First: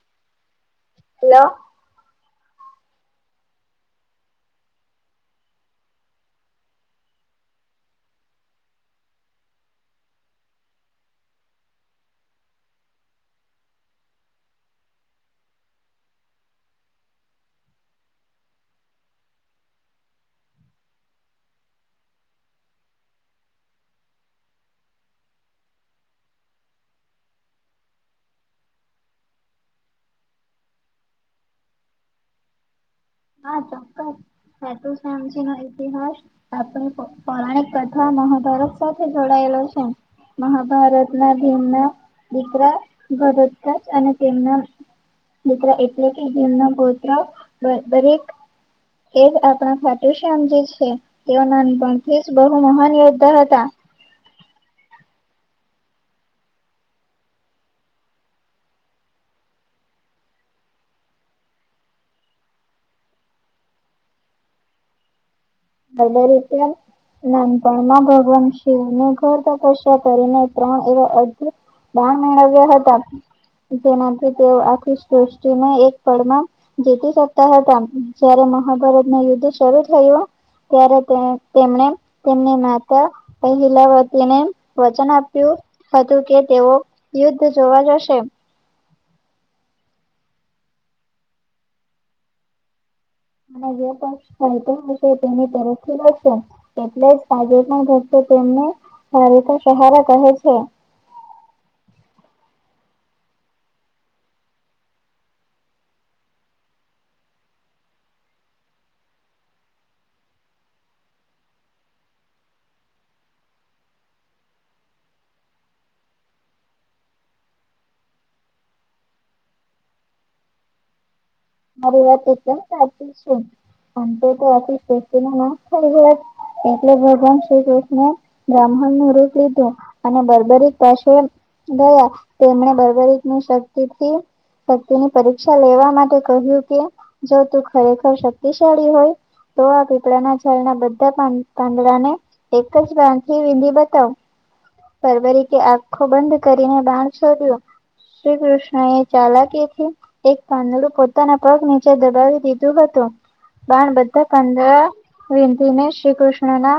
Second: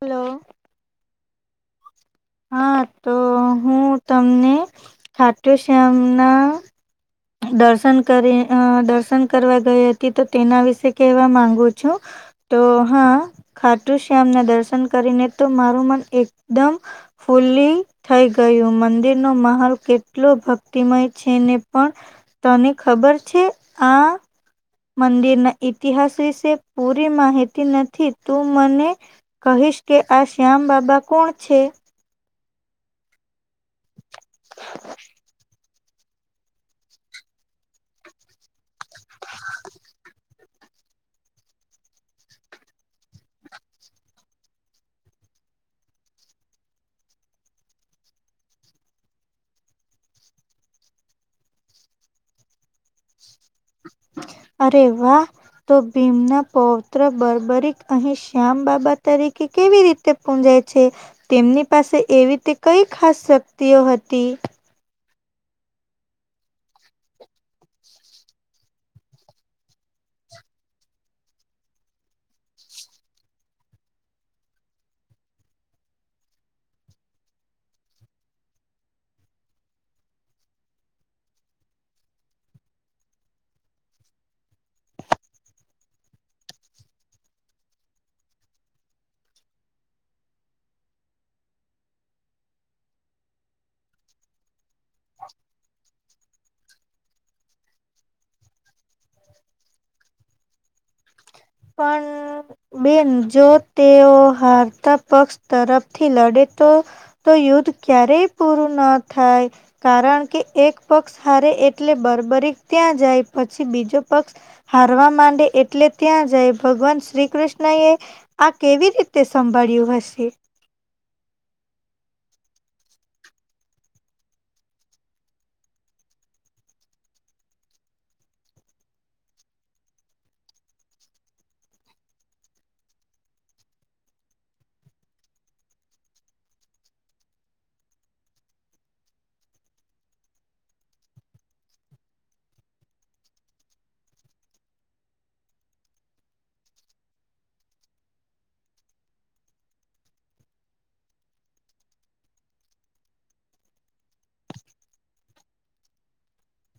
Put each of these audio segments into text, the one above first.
Hello. Hello. હા તો હું તમને ખાટુ શ્યામ મના. દર્શન કરી અ દર્શન કરવા ગઈ હતી તો તેના વિશે કહેવા માંગુ છું. તો હા ખાટુ શ્યામ ના દર્શન કરીને તો મારું મન એકદમ. ફુલ્લી થઈ ગયું મંદિરનો મહહોલ કેટલો ભક્તિમય છે ને પણ તને ખબર છે આ. મંદિરના ઈતિહાસ વિશે પૂરી માહિતી નથી તું મને કહીશ કે આ શ્યામ બાબા કોણ છે. હા ચોક્કસ ખાટુ શ્યામ જી નો ઈતિહાસ આપણી પૌ પૌરાણિક કથા મહાભારત સાથે જોડાયેલો છે. મહાભારત ના ભીમના દીકરા ધટોજગ અને તેમના. મિત્ર એટલે કે જીન ગોત્ર. દરેક એજ આપણા ખાટું શામજી છે. તેઓ ના નપણથી જ બહુ મહાન યોદ્ધા હતા. અરે વાહ તો ભીમના પૌત્ર બર્બરીક અહીં શ્યામ બાબા તરીકે કેવી રીતે. પૂજાય છે તેમની પાસે એવી તે કઈ ખાસ શક્તિઓ હતી. વધલે રીતે નાનપણમા ભગવાન. ઘર તપસ્યા કરીને ત્રણ એવા અધ દાન મેળવ્યા હતા. જેનાથી તેઓ આખી સૃષ્ટિને એક પળમાં. જીતી શકતા હતા પણ જયારે મહાભારત નૉ યુદ્ધ શરૂુ થયું. ત્યારે તેમને તેમની માતા. અહીલાવતીને વચન આપ્યું. હતું કે તેઓ યુદ્ધ જોવા જશે. અને જે પણક્ષ ફાય તો હશે તેની તરખી રા. એટલે જ આજે પણ ભક્તો તેમને ભારેતા સહારા કહે છે. પણ. બેન જો તેઓ હારતા પક્ષ તરફથી લડે તો. તો યુદ્ધ ક્યારેય પૂરું ના થાય. કારણ કે એક પક્ષ હારે એટલે બરબરી ત્યાં જાય પછી બીજો પક્ષ. હારવા માંડે એટલે ત્યાં જ. જય ભગવાન શ્રી કૃષ્ણ એ આ કેવી રીતે સંભાળ્યું હશે. મારી વાત એકદમ સાચું તો તો [unintelligible] એટલે ભગવાન શ્રી કૃષ્ણએ બ્રાહ્મણ નું રૂપ લીધું અને બર્બરીક પાછ ગયા તેમણે બર્બરીકની શક્તિથી શક્તિની પરીક્ષા લેવા માટે કહ્યું કે જો તું ખરેખર શક્તિશાળી હોય. તો આ પીપડાના છાલના બધા પાંદડા ને એક જ બાંખી વિંદી બતાવ. ફરવરી કે આખો બંધ કરીને બાણ શોધ્યું. શ્રી કૃષ્ણ એ ચાલાકી થી એક પાંદડુ કપ પોતાના પગ નીચે દબાવી દીધું હતું. બાણ બધા કંદ વિંધીને શ્રી કૃષ્ણ ના.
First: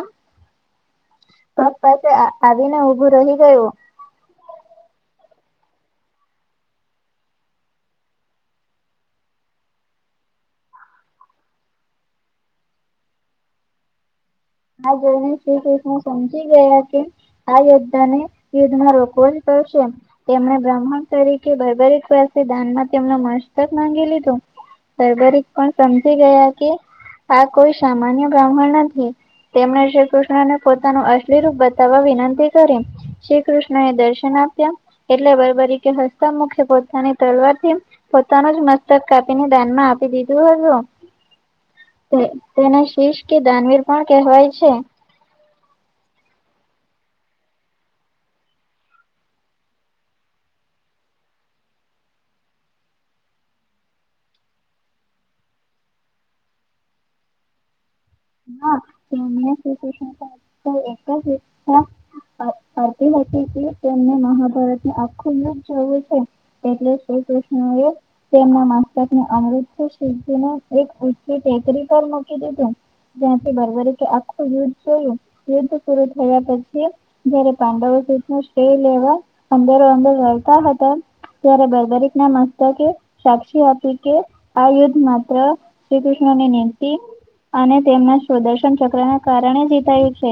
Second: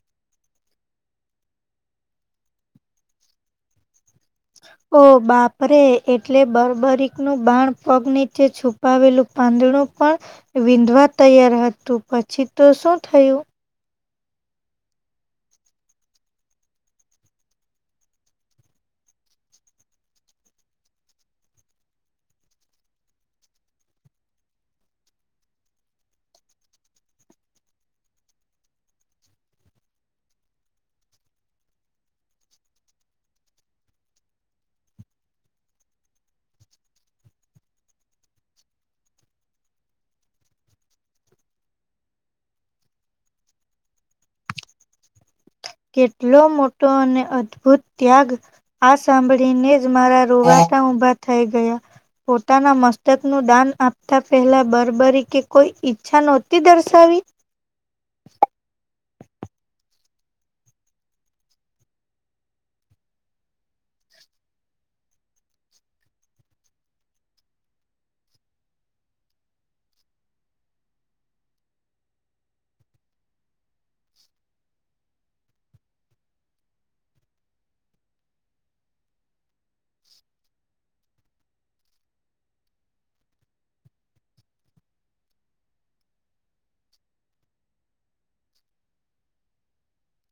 પગ પાશે આવીને ઊભું રહી ગયું. ઓ બાપરે એટલે બર્બરકનું બાણ પગ નીચે છૂ પાવેલું પાંદડું પણ વીંધવા તૈયાર હતું પછી તો શું થયું. હા જોઈને શ્રી કૃષ્ણ સમજી ગયા કે. આ યોધ્ધા ને યુદ્ધમાં રોકવો જ પડશે તેમણે બ્રહ્મણ તરીકે ભૈબરેક પાસે દાનમાં તેમનો મસ્તક માંગી લીધું. સરબરી પણ સમજી ગયા કે આ કોઈ સામાન્ય બ્રાહ્મણ નથી તેમણે શ્રી કૃષ્ણને પોતાનું અશ્લી રૂપ બતાવવા વિનંતી કરી. શ્રી કૃષ્ણ એ દર્શન આપ્યા એટલે બરબરી કે હસ્ત મુખે પોતાની તલવારથી. પોતાનું જ મસ્તક કાપીને દાનમાં આપી દીધું હતું. તેને શિષ કે દાનવીર પણ કહેવાય છે. કેટલો મોટો અને અદભુત ત્યાગ. આ સાંભળીને જ મારા રોવાટા ઉભા થઈ ગયા. પોતાના મસ્તક નું દાન આપતા પહેલા બરબરી કે કોઈ ઈચ્છા નોતી દર્શાવી. [unintelligible] કરતી હતી કે તેમને મહાભારતનું આખું બુક જોયુ છે. એટલે શ્રી કૃષ્ણ એ તેમના મસ્તકને અમૃત શુદ્ધ ને એક ટેકરી પર મૂકી દીધું. ત્યાંથી બરોબર કે આખું યુદ્ધ જોયું યુદ્ધ પૂરું થયા પછી. જયારે પાંડવો સુઘી નું સ્ટે લેવા અંદરો અંદર રતા હતા. ત્યારે બર્બરીક ના મસ્તકે સાક્ષી આપી કે આ યુદ્ધ માત્ર. શ્રી કૃષ્ણની નિમતી અને તેમના સ્વદર્શન ચક્ર ના કારણે જીતાયું છે.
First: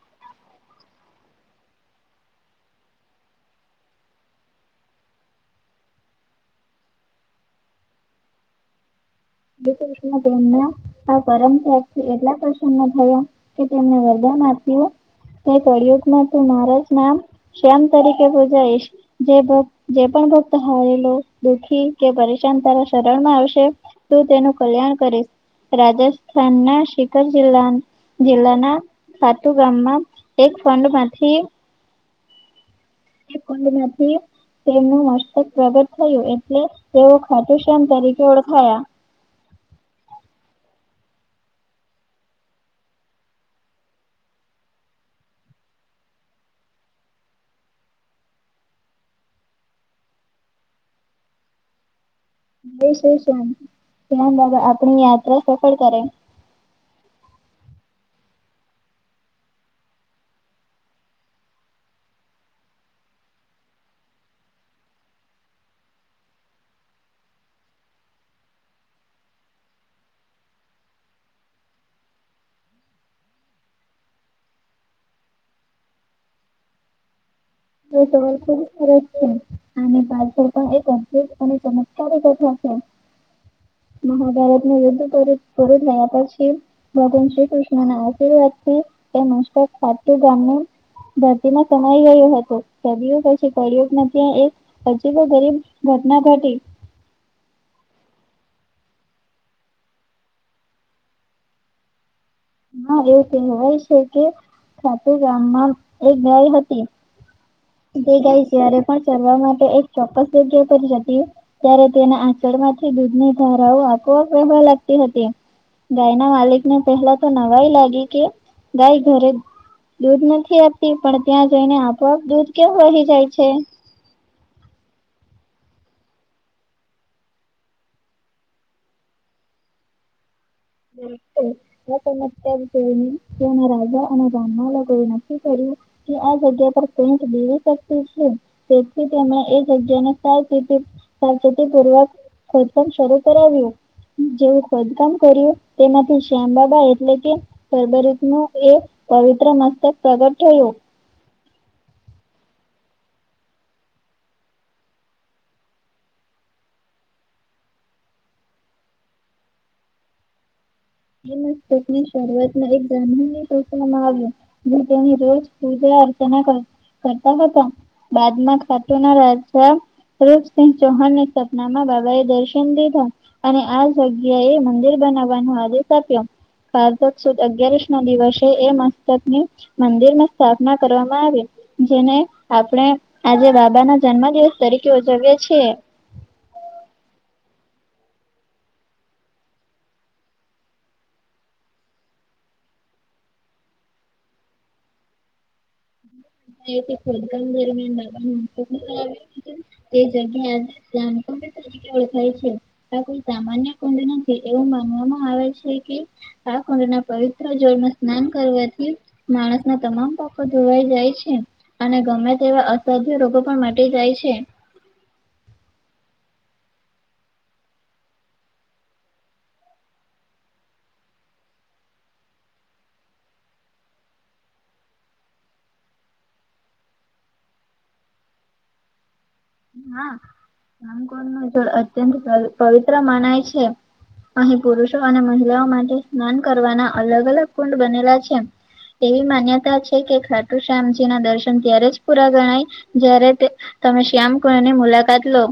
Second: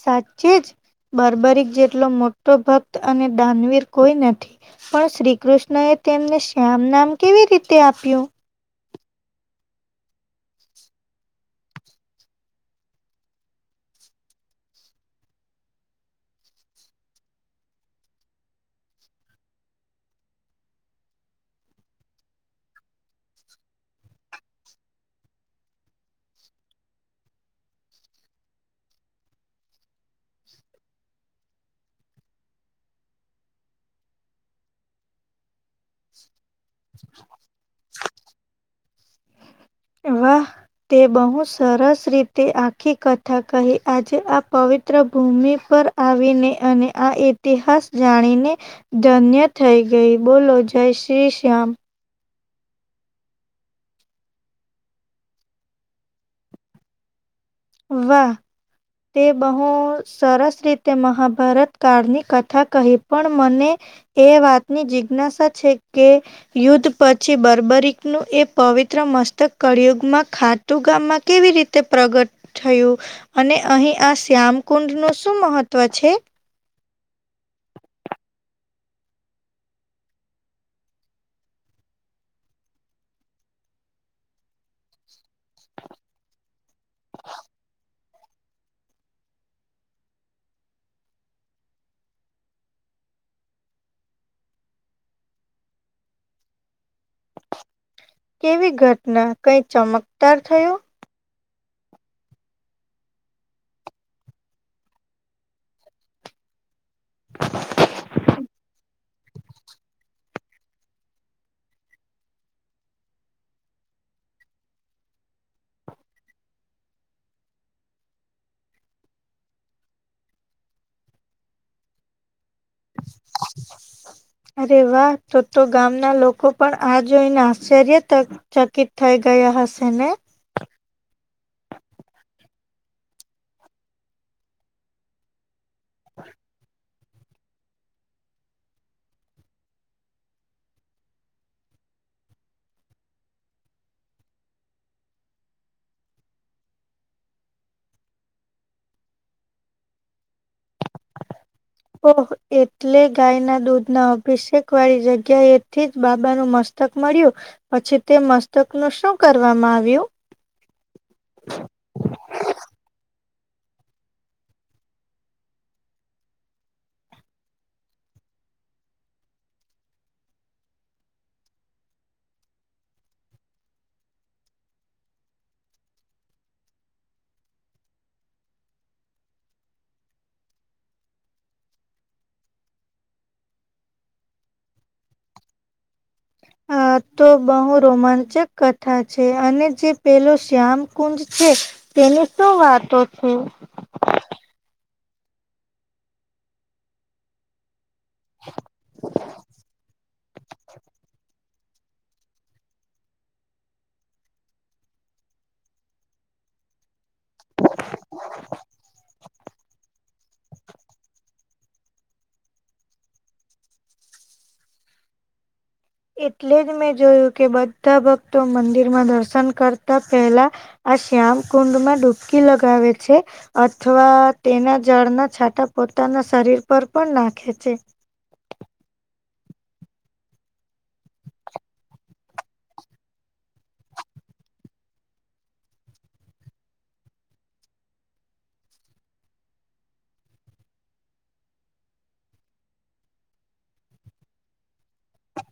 સાચે જ બરબરીક જેટલો મોટો ભક્ત અને દાનવીર કોઈ નથી. પણ શ્રી કૃષ્ણ એ તેમને શ્યામ નામ કેવી રીતે આપ્યું. શ્રી કૃષ્ણ એ તેમને હ પરમ સાગથી એટલા પ્રસન્ન થયા કે તેમને આપ્યું ન કળિયુગ માં તું મારા જ નામ શ્યામ તરીકે પૂજાઈશ. જે ભક્ત જે પણ ભક્ત હારેલો દુઃખી કે પરેશાન તારા શરણ માં આવશે. તો તેનું કલ્યાણ કરીશ રાજસ્થાનના શીકર જિલ્લા જિલ્લાના. સાતુ ગામમાં એક ફંડ માંથી. [inaudible] તેમનું મસ્તક પ્રગટ થયું એ એટલે તેવો ખાતુશમ તરીકે ઓળખાયા. વા તે બહુ સરસ રીતે આખી કથા કહી આજે આ પવિત્ર ભૂમિ પર આવીને અને આ ઇતિહાસ જાણીને ધન્ય થઈ ગઈ બોલો જય શ્રી શ્યામ. એ શું શ્યાન આપણી યાત્રા સફળ કરે. વાહ. તે બહુ સરસ રીતે મહાભારત કાળની કથા કહી પણ મને એ વાતની જિજ્ઞાસા છે કે યુદ્ધ પછી બર્બરીક નું એ પવિત્ર મસ્તક કળિયુગમાં ખા તું ગામમાં કેવી રીતે પ્રગટ થયું અને અહી આ શ્યામ કુંડ નું શું મહત્વ છે? હ તો વરપ કર છે [unintelligible] અને પાછળ પણ એક અદભુત અને ચમત્કારી કથા છે. મહાભારતને યુદ્ધ પૂરું થયા પછી. ભગવાન શ્રી કૃષ્ણના આશીર્વાદથી, એ મસ્તક ગામનુ. ભરતીમાં સમાઈ ગયો હતો. કર પછી પડ્યું નથી ત્યાં એક અજીબો ગરીબ ઘટના ઘટી. કેવી ઘટના કઈ ચમકદાર થયો? હા એવું કહેવાય છે કે, ખાતે ગામમાં એક ગાય હતી. [inaudible] જે ગાય જ્યારે પણ ચરવા માટે એક ચોક્કસ જગ્યા કરી જતી. ત્યારે તેના આચળ માંથી દૂધની ધારાઓ આપોઆપ વહેવા લાગતી હતી. ગાય ના માલિક ને પહેલા તો નવાય લાગી કે, ગાય ઘરે દૂધ નથી આપતી પણ ત્યાં જઈને આપોઆપ દૂધ કેવું વહી જાય છે. અરે વાહ તો તો ગામના લોકો પણ આ જોઈને આશ્ચર્ય તક ચકીત થઇ ગયા હશે ને? [inaudible] એ તને અત્યારે જોઈના રાજા અને રાહ કોઈ નક્કી કર્યું. કે આ જગ્યા પર પેન્ટ દેવી શક્તિ છે. તેથી તેમણે એ જગ્યા સાવચેતી પૂર્વક ખોદકામ શરૂ કરાવ્યું, જેવું ખોદકામ કર્યું. તેમાંથી શ્યામ બાબા એટલે કે. ગરભરીત નું એ પવિત્ર મસ્તક પ્રગટ થયું. ઓહ એટલે ગાય ના દૂધ ના અભિષેક વાળી જગ્યા એથી જ બાબાનું મસ્તક મસ્તક મળ્યું, પછી તે મસ્તક નું શું કરવામાં આવ્યું? એ મસ્તક ની શરૂઆત એક ગ્રામીણ ની સૂચવામાં આવ્યું. જે તેની રોજ પૂજા અર્ચના કરતા હતા. બાદમાં ખાતુંના રાજા. રૂપસિંહ ચૌહાણની સપનામાં બાબા એ દર્શન દીધા. અને આ જગ્યા એ મંદિર બનાવવાનો આદેશ આપ્યો. કારધક સુદ અગયારસ નો દિવસ એ મસ્તકની મંદિર માં સ્થાપના કરવામાં આવી. જેને આપણે આજે બાબા ના જન્મ દિવસ તરીકે ઉજવીએ છીએ. આ તો બહુ રોમાંચક કથા છે અને જે પેલો શ્યામ કુંજ છે. તેની શું વાતો છે? ખોદકામ દરમિયાન બાાબા આવે તે જગ્યામ ઓળખાય છે, આ કોઈ સામાન્ય કુંડ નથી એવું માનવામાં આવે છે કે આ કુંડના પવિત્ર જોળ ને સ્નાન કરવાથી. માણસ ના તમામ પાકો જોવાઈ જાય છે. અને ગમે તેવા અસાધ્ય રોગો પણ મટી જાય છે. એટલે જ મેં જોયું કે બધા ભક્તો મંદિરમાં દર્શન કરતા પહેલા. આ શ્યામ કુંડમાં ડુબકી લગાવે છે. અથવા તેના જળના છાટા પોતાના શરીર પર પણ નાખે છે. હા રામકોળ ન જળ અત્યંત પવિત્ર મનાય છે. અહીં પુરુષો અને મહિલાઓ માટે સ્નાન કરવાના અલગ અલગ કુંડ બનેલા છે. તેવી માન્યતા છે કે ખાટુ શ્યામજી ના દર્શન ત્યારે જ પૂરા ગણાય જ્યારે તમે શ્યામ કુંડની મુલાકાત લો.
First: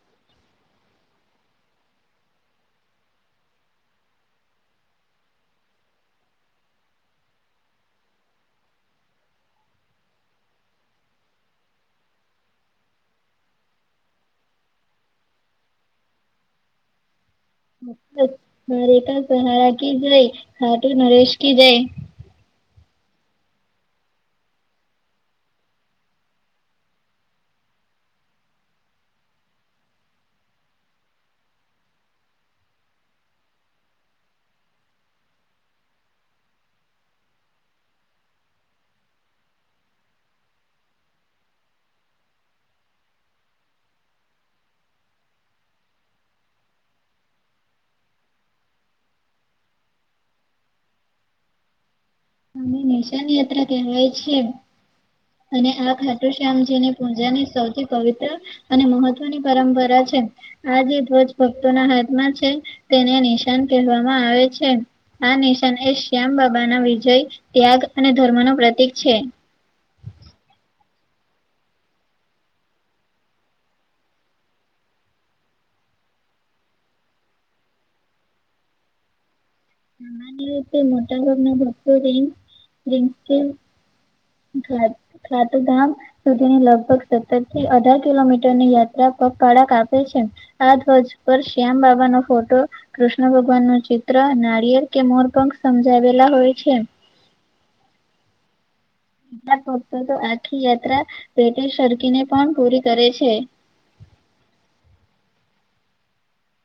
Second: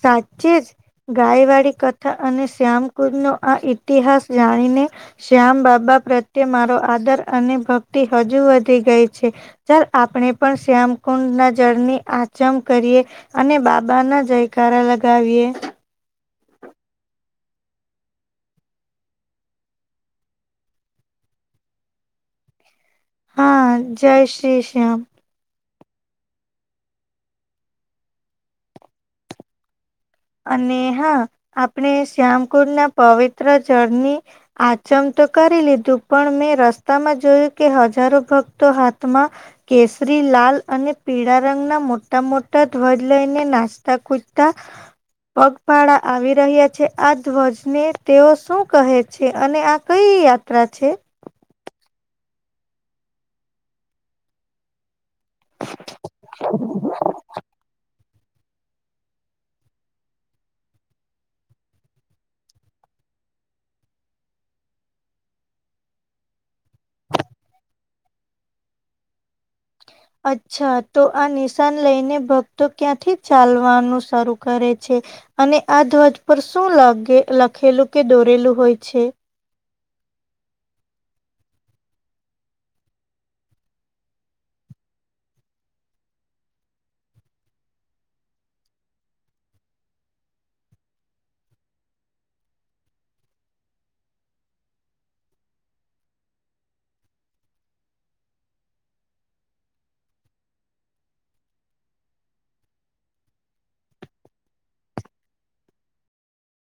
સાચચી જ. ગાય વાળી કથા અને શ્યામકુદ નો આ ઇતિહાસ જાણીને. શ્યામ બાબા પ્રત્યે મારો આદર અને ભક્તિ હજુ વધી ગઈ છે. ચાલ આપણે પણ શ્યામકુંડ ના જળની આચમ કરીએ, અને બાબાના જયકારા લગાવીએ. રે પા સહારા કી જાય હાટુ નરેશ કી જય. હા જય શ્રી શ્યામ. અને હા આપણે શ્યામકુળ ના પવિત્ર જળની આચમ તો કરી લીધું પણ મેં રસ્તામાં જોયું કે હજારો ભક્તો હાથમાં. કેસરી લાલ અને પીળા રંગના મોટા મોટા ધ્વજ લઈને નાચતા કૂદતા. પગપાળા આવી રહ્યા છે આ ધ્વજને તેઓ શું કહે છે અને આ કઈ યાદ ત્રા છે. અને નિશાન યાત્રા કહેવાય છે એમ અને આ ખાટુ શ્યામજીની પૂજાની સૌથી પવિત્ર. અને મહત્વની પરંપરા છે. આ જે ધ્વજ ભક્તોના હાથમાં છે તેને નિશાન કહેવામાં આવે છે. આ નિશાન એ શ્યામ બાબા ના વિજય ત્યાગ અને ધર્મ ન પ્રતીક છે. અચ્છા તો આ નિશાન લઈને ભક્તો ક્યાંથી ચાલવાનું શરૂ કરે છે. અને આ ધ્વજ પર શું લાગે લખેલું કે દોરેલું હોય છે. મોટા ભાગના ભક્તો રીમ જીમ ઘા રાતું ધામ. સુધીની લગભગ સત્તર થી અઢાર કિલોમીટર ની યાત્રા પગપાળાક આપે છે. આ ધ્વજ પર શ્યામ બાબા નો ફોટો કૃષ્ણ ભગવાન નું ચિત્ર નાિયેર કે મોર. પક સમજાવેલા હોય છે. ફત તો આખી યાત્રા પેટે સરળકી ને પણ પૂરી કરે છે.